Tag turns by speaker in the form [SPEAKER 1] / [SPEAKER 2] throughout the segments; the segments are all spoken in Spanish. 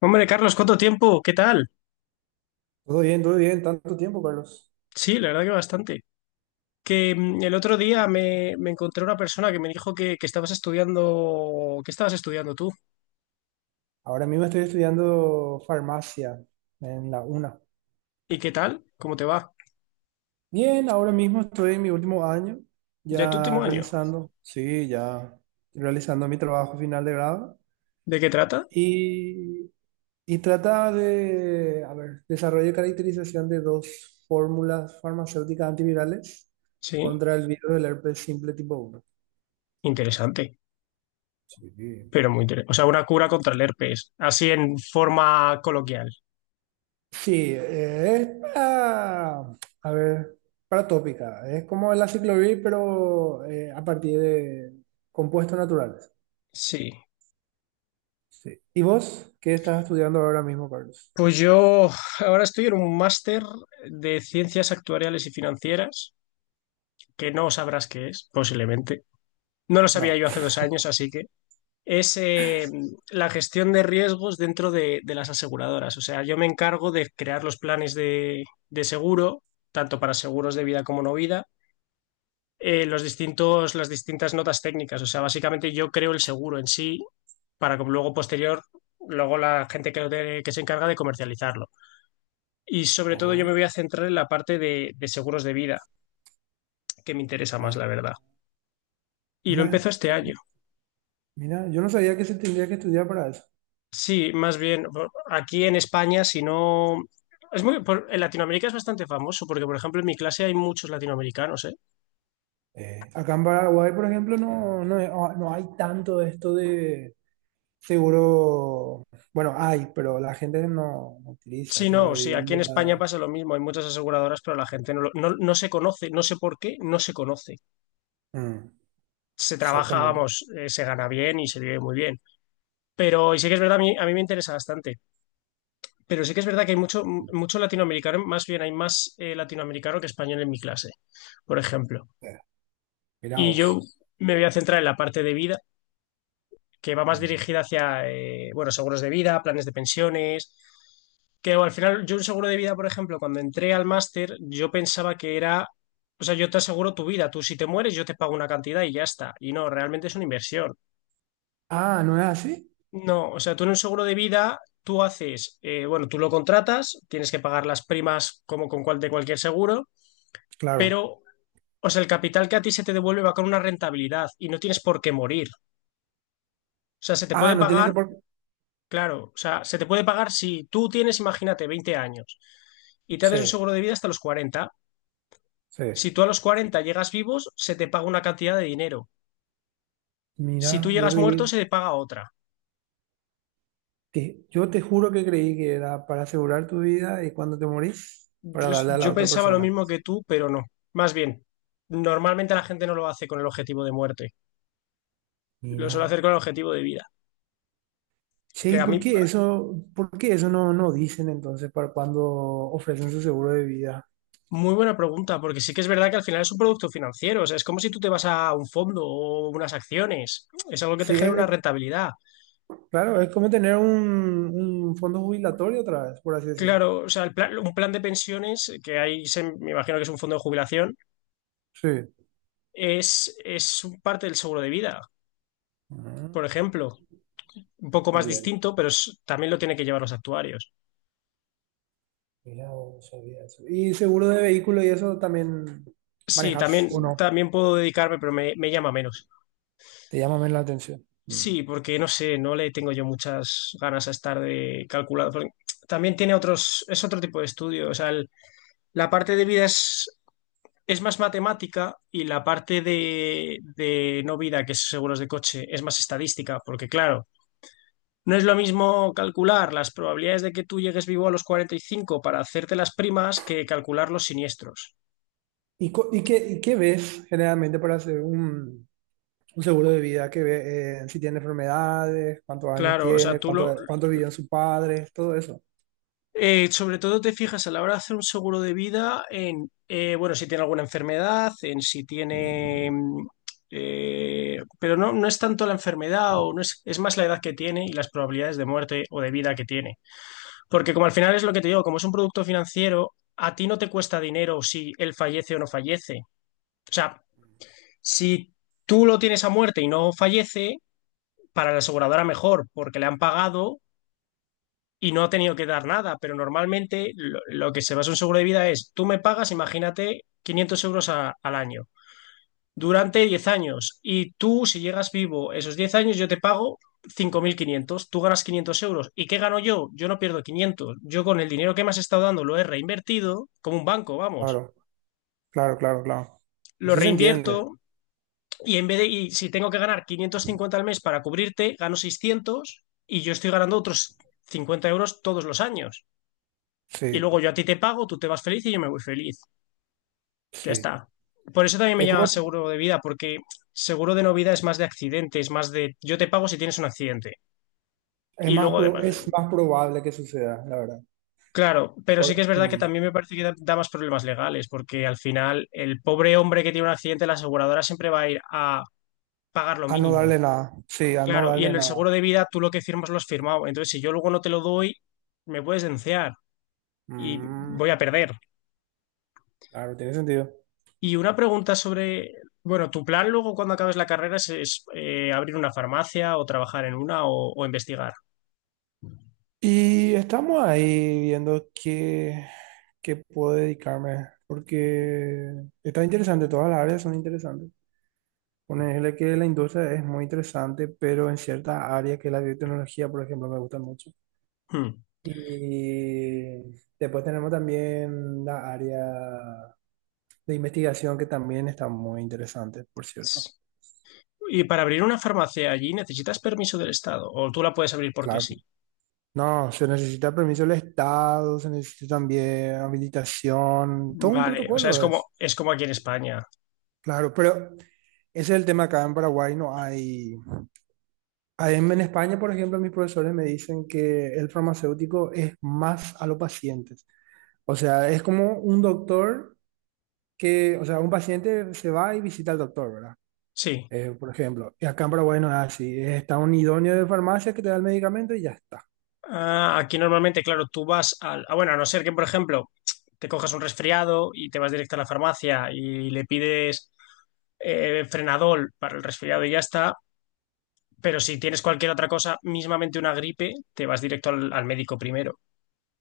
[SPEAKER 1] Hombre, Carlos, ¿cuánto tiempo? ¿Qué tal?
[SPEAKER 2] Todo bien, tanto tiempo, Carlos.
[SPEAKER 1] Sí, la verdad que bastante. Que el otro día me encontré una persona que me dijo que estabas estudiando tú.
[SPEAKER 2] Ahora mismo estoy estudiando farmacia en la UNA.
[SPEAKER 1] ¿Y qué tal? ¿Cómo te va?
[SPEAKER 2] Bien, ahora mismo estoy en mi último año,
[SPEAKER 1] ¿De tu
[SPEAKER 2] ya
[SPEAKER 1] último año?
[SPEAKER 2] realizando, sí, ya realizando mi trabajo final de grado.
[SPEAKER 1] ¿De qué trata?
[SPEAKER 2] Y, y trata de, a ver, desarrollo y caracterización de dos fórmulas farmacéuticas antivirales
[SPEAKER 1] Sí,
[SPEAKER 2] contra el virus del herpes simple tipo uno.
[SPEAKER 1] interesante,
[SPEAKER 2] Sí.
[SPEAKER 1] pero muy interesante. O sea, una cura contra el herpes, así en forma coloquial.
[SPEAKER 2] Sí, es para, a ver, para tópica. Es como la ciclovir, pero a partir de compuestos naturales.
[SPEAKER 1] Sí.
[SPEAKER 2] Sí. ¿Y vos qué estás estudiando ahora mismo, Carlos?
[SPEAKER 1] Pues yo ahora estoy en un máster de ciencias actuariales y financieras, que no sabrás qué es, posiblemente. No lo sabía
[SPEAKER 2] No.
[SPEAKER 1] yo hace 2 años, así que es la gestión de riesgos dentro de las aseguradoras. O sea, yo me encargo de crear los planes de seguro, tanto para seguros de vida como no vida, las distintas notas técnicas. O sea, básicamente yo creo el seguro en sí para que luego la gente que se encarga de comercializarlo. Y sobre todo yo me
[SPEAKER 2] Oh,
[SPEAKER 1] voy a centrar en la parte de seguros de vida, que me interesa más,
[SPEAKER 2] ah,
[SPEAKER 1] la verdad. Y lo
[SPEAKER 2] mira,
[SPEAKER 1] empezó este
[SPEAKER 2] yo,
[SPEAKER 1] año.
[SPEAKER 2] mira, yo no sabía que se tendría que estudiar para eso.
[SPEAKER 1] Sí, más bien aquí en España, si no. En Latinoamérica es bastante famoso porque, por ejemplo, en mi clase hay muchos latinoamericanos, ¿eh?
[SPEAKER 2] Acá en Paraguay, por ejemplo, no, no, es- ah, no hay tanto esto de seguro. Bueno, hay, pero la gente no, no utiliza
[SPEAKER 1] Sí,
[SPEAKER 2] seguro
[SPEAKER 1] no,
[SPEAKER 2] de
[SPEAKER 1] sí, aquí en España
[SPEAKER 2] vida.
[SPEAKER 1] pasa lo mismo, hay muchas aseguradoras, pero la gente no se conoce, no sé por qué, no se conoce.
[SPEAKER 2] Mm,
[SPEAKER 1] Se trabaja,
[SPEAKER 2] exactamente.
[SPEAKER 1] vamos, se gana bien y se vive muy bien. Pero, y sí que es verdad, a mí me interesa bastante, pero sí que es verdad que hay mucho, mucho latinoamericano, más bien hay más latinoamericano que español en mi clase, por ejemplo.
[SPEAKER 2] Mirá
[SPEAKER 1] Y yo
[SPEAKER 2] vos.
[SPEAKER 1] me voy a centrar en la parte de vida que va más
[SPEAKER 2] Mm.
[SPEAKER 1] dirigida hacia, bueno, seguros de vida, planes de pensiones, que bueno, al final yo un seguro de vida, por ejemplo, cuando entré al máster, yo pensaba que era, o sea, yo te aseguro tu vida, tú si te mueres yo te pago una cantidad y ya está, y no, realmente es una inversión.
[SPEAKER 2] Ah, ¿no es así?
[SPEAKER 1] No, o sea, tú en un seguro de vida, tú haces, bueno, tú lo contratas, tienes que pagar las primas como con de cualquier seguro,
[SPEAKER 2] Claro.
[SPEAKER 1] pero, o sea, el capital que a ti se te devuelve va con una rentabilidad y no tienes por qué morir. O sea, se te
[SPEAKER 2] Ah,
[SPEAKER 1] puede
[SPEAKER 2] no tienes
[SPEAKER 1] pagar.
[SPEAKER 2] que por...
[SPEAKER 1] Claro, o sea, se te puede pagar si tú tienes, imagínate, 20 años y te
[SPEAKER 2] Sí,
[SPEAKER 1] haces un seguro de vida hasta los 40.
[SPEAKER 2] sí.
[SPEAKER 1] Si tú a los 40 llegas vivos, se te paga una cantidad de dinero. Si tú
[SPEAKER 2] Mira, yo
[SPEAKER 1] llegas muerto,
[SPEAKER 2] creí,
[SPEAKER 1] se te paga otra.
[SPEAKER 2] que- yo te juro que creí que era para asegurar tu vida y cuando te morís, para
[SPEAKER 1] Yo, es-
[SPEAKER 2] darle a la
[SPEAKER 1] yo
[SPEAKER 2] otra
[SPEAKER 1] pensaba lo
[SPEAKER 2] persona.
[SPEAKER 1] mismo que tú, pero no. Más bien, normalmente la gente no lo hace con el objetivo de muerte, lo suele
[SPEAKER 2] Mira.
[SPEAKER 1] hacer con el objetivo de vida.
[SPEAKER 2] Sí,
[SPEAKER 1] Que
[SPEAKER 2] ¿y
[SPEAKER 1] a mí,
[SPEAKER 2] por qué eso no, no dicen entonces para cuando ofrecen su seguro de vida?
[SPEAKER 1] muy buena pregunta, porque sí que es verdad que al final es un producto financiero, o sea, es como si tú te vas a un fondo o unas acciones, es algo que te
[SPEAKER 2] Sí,
[SPEAKER 1] genera una
[SPEAKER 2] es-
[SPEAKER 1] rentabilidad.
[SPEAKER 2] claro, es como tener un fondo jubilatorio otra vez, por así decir.
[SPEAKER 1] Claro, o sea, un plan de pensiones, que ahí me imagino que es un fondo de jubilación,
[SPEAKER 2] Sí.
[SPEAKER 1] es un parte del seguro de vida,
[SPEAKER 2] Mm.
[SPEAKER 1] por ejemplo. Un poco más
[SPEAKER 2] También.
[SPEAKER 1] distinto, pero también lo tienen que llevar los actuarios.
[SPEAKER 2] Mira, no sabía eso. Y seguro de vehículo y eso también
[SPEAKER 1] Sí,
[SPEAKER 2] manejas o
[SPEAKER 1] también,
[SPEAKER 2] no.
[SPEAKER 1] también puedo dedicarme, pero me llama menos.
[SPEAKER 2] Te llama menos la atención. Mm.
[SPEAKER 1] Sí, porque no sé, no le tengo yo muchas ganas a estar de calculado, porque también tiene otros, es otro tipo de estudio. O sea, la parte de vida es más matemática y la parte de no vida, que es seguros de coche, es más estadística, porque claro. No es lo mismo calcular las probabilidades de que tú llegues vivo a los 45 para hacerte las primas que calcular los siniestros.
[SPEAKER 2] ¿Y, co- y qué ves generalmente para hacer un seguro de vida? ¿Qué ve, si tiene enfermedades, cuántos años
[SPEAKER 1] Claro, o sea,
[SPEAKER 2] tiene, cuánto, cuánto vivió en sus padres, todo eso.
[SPEAKER 1] sobre todo te fijas a la hora de hacer un seguro de vida en, bueno, si tiene alguna enfermedad, en si tiene, pero no es tanto la enfermedad o no es, es más la edad que tiene y las probabilidades de muerte o de vida que tiene. Porque como al final es lo que te digo, como es un producto financiero, a ti no te cuesta dinero si él fallece o no fallece. O sea, si tú lo tienes a muerte y no fallece, para la aseguradora mejor, porque le han pagado y no ha tenido que dar nada. Pero normalmente lo que se basa en un seguro de vida es, tú me pagas, imagínate, 500 euros al año durante 10 años. Y tú, si llegas vivo esos 10 años, yo te pago 5.500, tú ganas 500 euros. ¿Y qué gano yo? Yo no pierdo 500. Yo con el dinero que me has estado dando lo he reinvertido, como un banco, vamos.
[SPEAKER 2] Claro, claro, claro, claro.
[SPEAKER 1] Lo
[SPEAKER 2] Eso se entiende.
[SPEAKER 1] reinvierto. Y si tengo que ganar 550 al mes para cubrirte, gano 600 y yo estoy ganando otros 50 euros todos los años. Y
[SPEAKER 2] Sí,
[SPEAKER 1] luego yo a ti te pago, tú te vas feliz y yo me voy feliz. Ya
[SPEAKER 2] sí.
[SPEAKER 1] está. Por eso también me
[SPEAKER 2] Es
[SPEAKER 1] llama
[SPEAKER 2] como,
[SPEAKER 1] seguro de vida, porque seguro de no vida es más de accidentes, más de yo te pago si tienes un accidente.
[SPEAKER 2] es
[SPEAKER 1] Y
[SPEAKER 2] más,
[SPEAKER 1] luego de...
[SPEAKER 2] pro- es más probable que suceda, la verdad.
[SPEAKER 1] Claro, pero sí
[SPEAKER 2] Por-
[SPEAKER 1] que es verdad que
[SPEAKER 2] mm,
[SPEAKER 1] también me parece que da más problemas legales, porque al final el pobre hombre que tiene un accidente, la aseguradora siempre va a ir a pagar lo
[SPEAKER 2] a no darle
[SPEAKER 1] mínimo.
[SPEAKER 2] nada. Sí, a no
[SPEAKER 1] Claro, y
[SPEAKER 2] darle
[SPEAKER 1] en el
[SPEAKER 2] nada.
[SPEAKER 1] seguro de vida tú lo que firmas lo has firmado. Entonces, si yo luego no te lo doy, me puedes denunciar y
[SPEAKER 2] Mm,
[SPEAKER 1] voy a perder.
[SPEAKER 2] claro, tiene sentido.
[SPEAKER 1] Y una pregunta sobre, bueno, tu plan luego cuando acabes la carrera es, abrir una farmacia o trabajar en una o investigar.
[SPEAKER 2] Y estamos ahí viendo qué, qué puedo dedicarme, porque está interesante, todas las áreas son interesantes. Ponerle que la industria es muy interesante, pero en ciertas áreas que la biotecnología, por ejemplo, me gusta mucho.
[SPEAKER 1] Hmm.
[SPEAKER 2] Y después tenemos también la área de investigación que también está muy interesante, por cierto.
[SPEAKER 1] Y para abrir una farmacia allí necesitas permiso del Estado o tú la puedes abrir porque
[SPEAKER 2] Claro.
[SPEAKER 1] sí.
[SPEAKER 2] No, se necesita permiso del Estado, se necesita también habilitación, todo un
[SPEAKER 1] Vale, o sea,
[SPEAKER 2] protocolo es.
[SPEAKER 1] es como aquí en España.
[SPEAKER 2] Claro, pero ese es el tema acá en Paraguay, no hay... hay- en España, por ejemplo, mis profesores me dicen que el farmacéutico es más a los pacientes. O sea, es como un doctor que, o sea, un paciente se va y visita al doctor, ¿verdad?
[SPEAKER 1] Sí.
[SPEAKER 2] Por ejemplo, y acá en Paraguay no es así. Está un idóneo de farmacia que te da el medicamento y ya está.
[SPEAKER 1] Ah, aquí normalmente, claro, tú vas ah, bueno, a no ser que, por ejemplo, te cojas un resfriado y te vas directo a la farmacia y le pides frenadol para el resfriado y ya está. Pero si tienes cualquier otra cosa, mismamente una gripe, te vas directo al médico primero.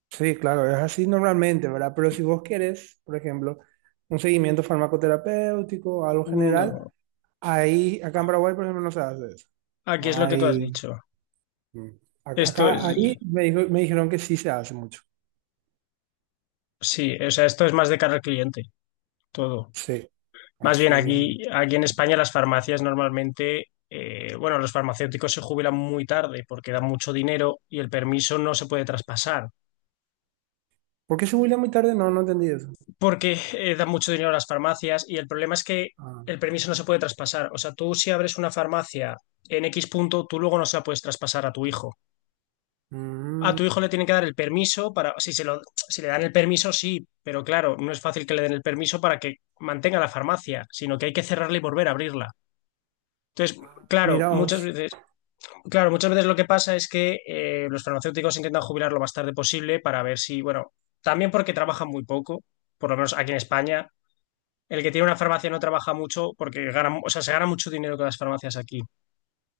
[SPEAKER 2] Sí, claro, es así normalmente, ¿verdad? Pero si vos querés, por ejemplo, un seguimiento farmacoterapéutico, algo general,
[SPEAKER 1] No,
[SPEAKER 2] ahí, acá en Paraguay, por ejemplo, no se hace eso.
[SPEAKER 1] aquí es
[SPEAKER 2] No
[SPEAKER 1] lo que tú has
[SPEAKER 2] hay.
[SPEAKER 1] dicho.
[SPEAKER 2] Mm. Ac-
[SPEAKER 1] Esto es...
[SPEAKER 2] Acá, ahí me dijo- me dijeron que sí se hace mucho.
[SPEAKER 1] Sí, o sea, esto es más de cara al cliente, todo.
[SPEAKER 2] Sí,
[SPEAKER 1] Más bien
[SPEAKER 2] así mismo.
[SPEAKER 1] aquí, en España las farmacias normalmente, bueno, los farmacéuticos se jubilan muy tarde porque dan mucho dinero y el permiso no se puede traspasar,
[SPEAKER 2] ¿Por qué se huila muy tarde? No, no entendí eso.
[SPEAKER 1] porque dan mucho dinero a las farmacias y el problema es que
[SPEAKER 2] Ah.
[SPEAKER 1] el permiso no se puede traspasar. O sea, tú si abres una farmacia en X punto, tú luego no se la puedes traspasar a tu hijo. A
[SPEAKER 2] Mm,
[SPEAKER 1] tu hijo le tienen que dar el permiso para, si le dan el permiso, sí, pero claro, no es fácil que le den el permiso para que mantenga la farmacia, sino que hay que cerrarla y volver a abrirla. Entonces, claro,
[SPEAKER 2] mira
[SPEAKER 1] muchas
[SPEAKER 2] vos.
[SPEAKER 1] veces claro, muchas veces lo que pasa es que los farmacéuticos intentan jubilar lo más tarde posible para ver si, bueno, también porque trabajan muy poco, por lo menos aquí en España. El que tiene una farmacia no trabaja mucho porque gana, o sea, se gana mucho dinero con las farmacias aquí.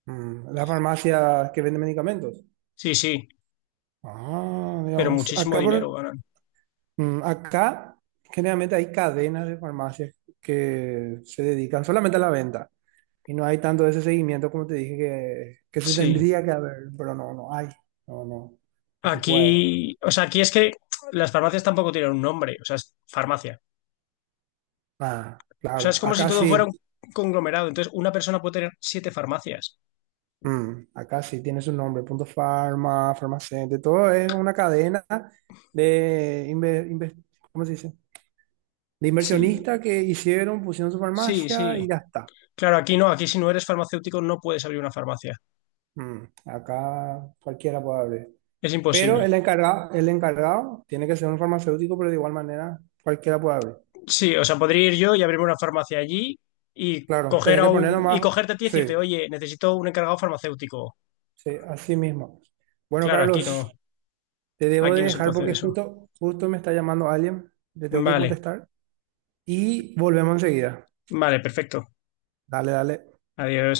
[SPEAKER 2] Mm, la farmacia que vende medicamentos.
[SPEAKER 1] Sí, sí,
[SPEAKER 2] Ah, mira
[SPEAKER 1] pero
[SPEAKER 2] vos.
[SPEAKER 1] muchísimo
[SPEAKER 2] Acá,
[SPEAKER 1] dinero
[SPEAKER 2] por,
[SPEAKER 1] ganan.
[SPEAKER 2] mm, acá generalmente hay cadenas de farmacias que se dedican solamente a la venta. Y no hay tanto de ese seguimiento como te dije que se
[SPEAKER 1] Sí.
[SPEAKER 2] tendría que haber, pero no, no hay. No, no, no se
[SPEAKER 1] Aquí,
[SPEAKER 2] puede.
[SPEAKER 1] o sea, aquí es que las farmacias tampoco tienen un nombre, o sea, es farmacia.
[SPEAKER 2] Ah,
[SPEAKER 1] O sea,
[SPEAKER 2] claro.
[SPEAKER 1] es como si
[SPEAKER 2] Acá
[SPEAKER 1] todo fuera
[SPEAKER 2] sí.
[SPEAKER 1] un conglomerado. Entonces, una persona puede tener 7 farmacias.
[SPEAKER 2] Mm, acá sí tiene su nombre, Punto Farma, Farmacéutico, todo es una cadena de, inve- inve- ¿cómo se dice? De
[SPEAKER 1] Sí,
[SPEAKER 2] inversionistas que hicieron, pusieron su
[SPEAKER 1] sí,
[SPEAKER 2] farmacia
[SPEAKER 1] sí.
[SPEAKER 2] y ya está.
[SPEAKER 1] Claro, aquí no, aquí si no eres farmacéutico no puedes abrir una farmacia.
[SPEAKER 2] Mm, acá cualquiera puede abrir.
[SPEAKER 1] Es
[SPEAKER 2] Pero
[SPEAKER 1] imposible.
[SPEAKER 2] el encargado tiene que ser un farmacéutico, pero de igual manera cualquiera puede abrir.
[SPEAKER 1] Sí, o sea, podría ir yo y abrirme una farmacia allí y
[SPEAKER 2] Claro,
[SPEAKER 1] coger
[SPEAKER 2] tenés que poner
[SPEAKER 1] y
[SPEAKER 2] nomás,
[SPEAKER 1] cogerte a ti y
[SPEAKER 2] sí,
[SPEAKER 1] decirte, oye, necesito un encargado farmacéutico.
[SPEAKER 2] sí, así mismo. Bueno,
[SPEAKER 1] Claro,
[SPEAKER 2] Carlos, te debo
[SPEAKER 1] aquí
[SPEAKER 2] de
[SPEAKER 1] no se puede
[SPEAKER 2] dejar
[SPEAKER 1] hacer
[SPEAKER 2] porque
[SPEAKER 1] eso.
[SPEAKER 2] justo, justo me está llamando alguien, le tengo que
[SPEAKER 1] Vale,
[SPEAKER 2] contestar y volvemos enseguida.
[SPEAKER 1] vale, perfecto.
[SPEAKER 2] Dale, dale.
[SPEAKER 1] Adiós.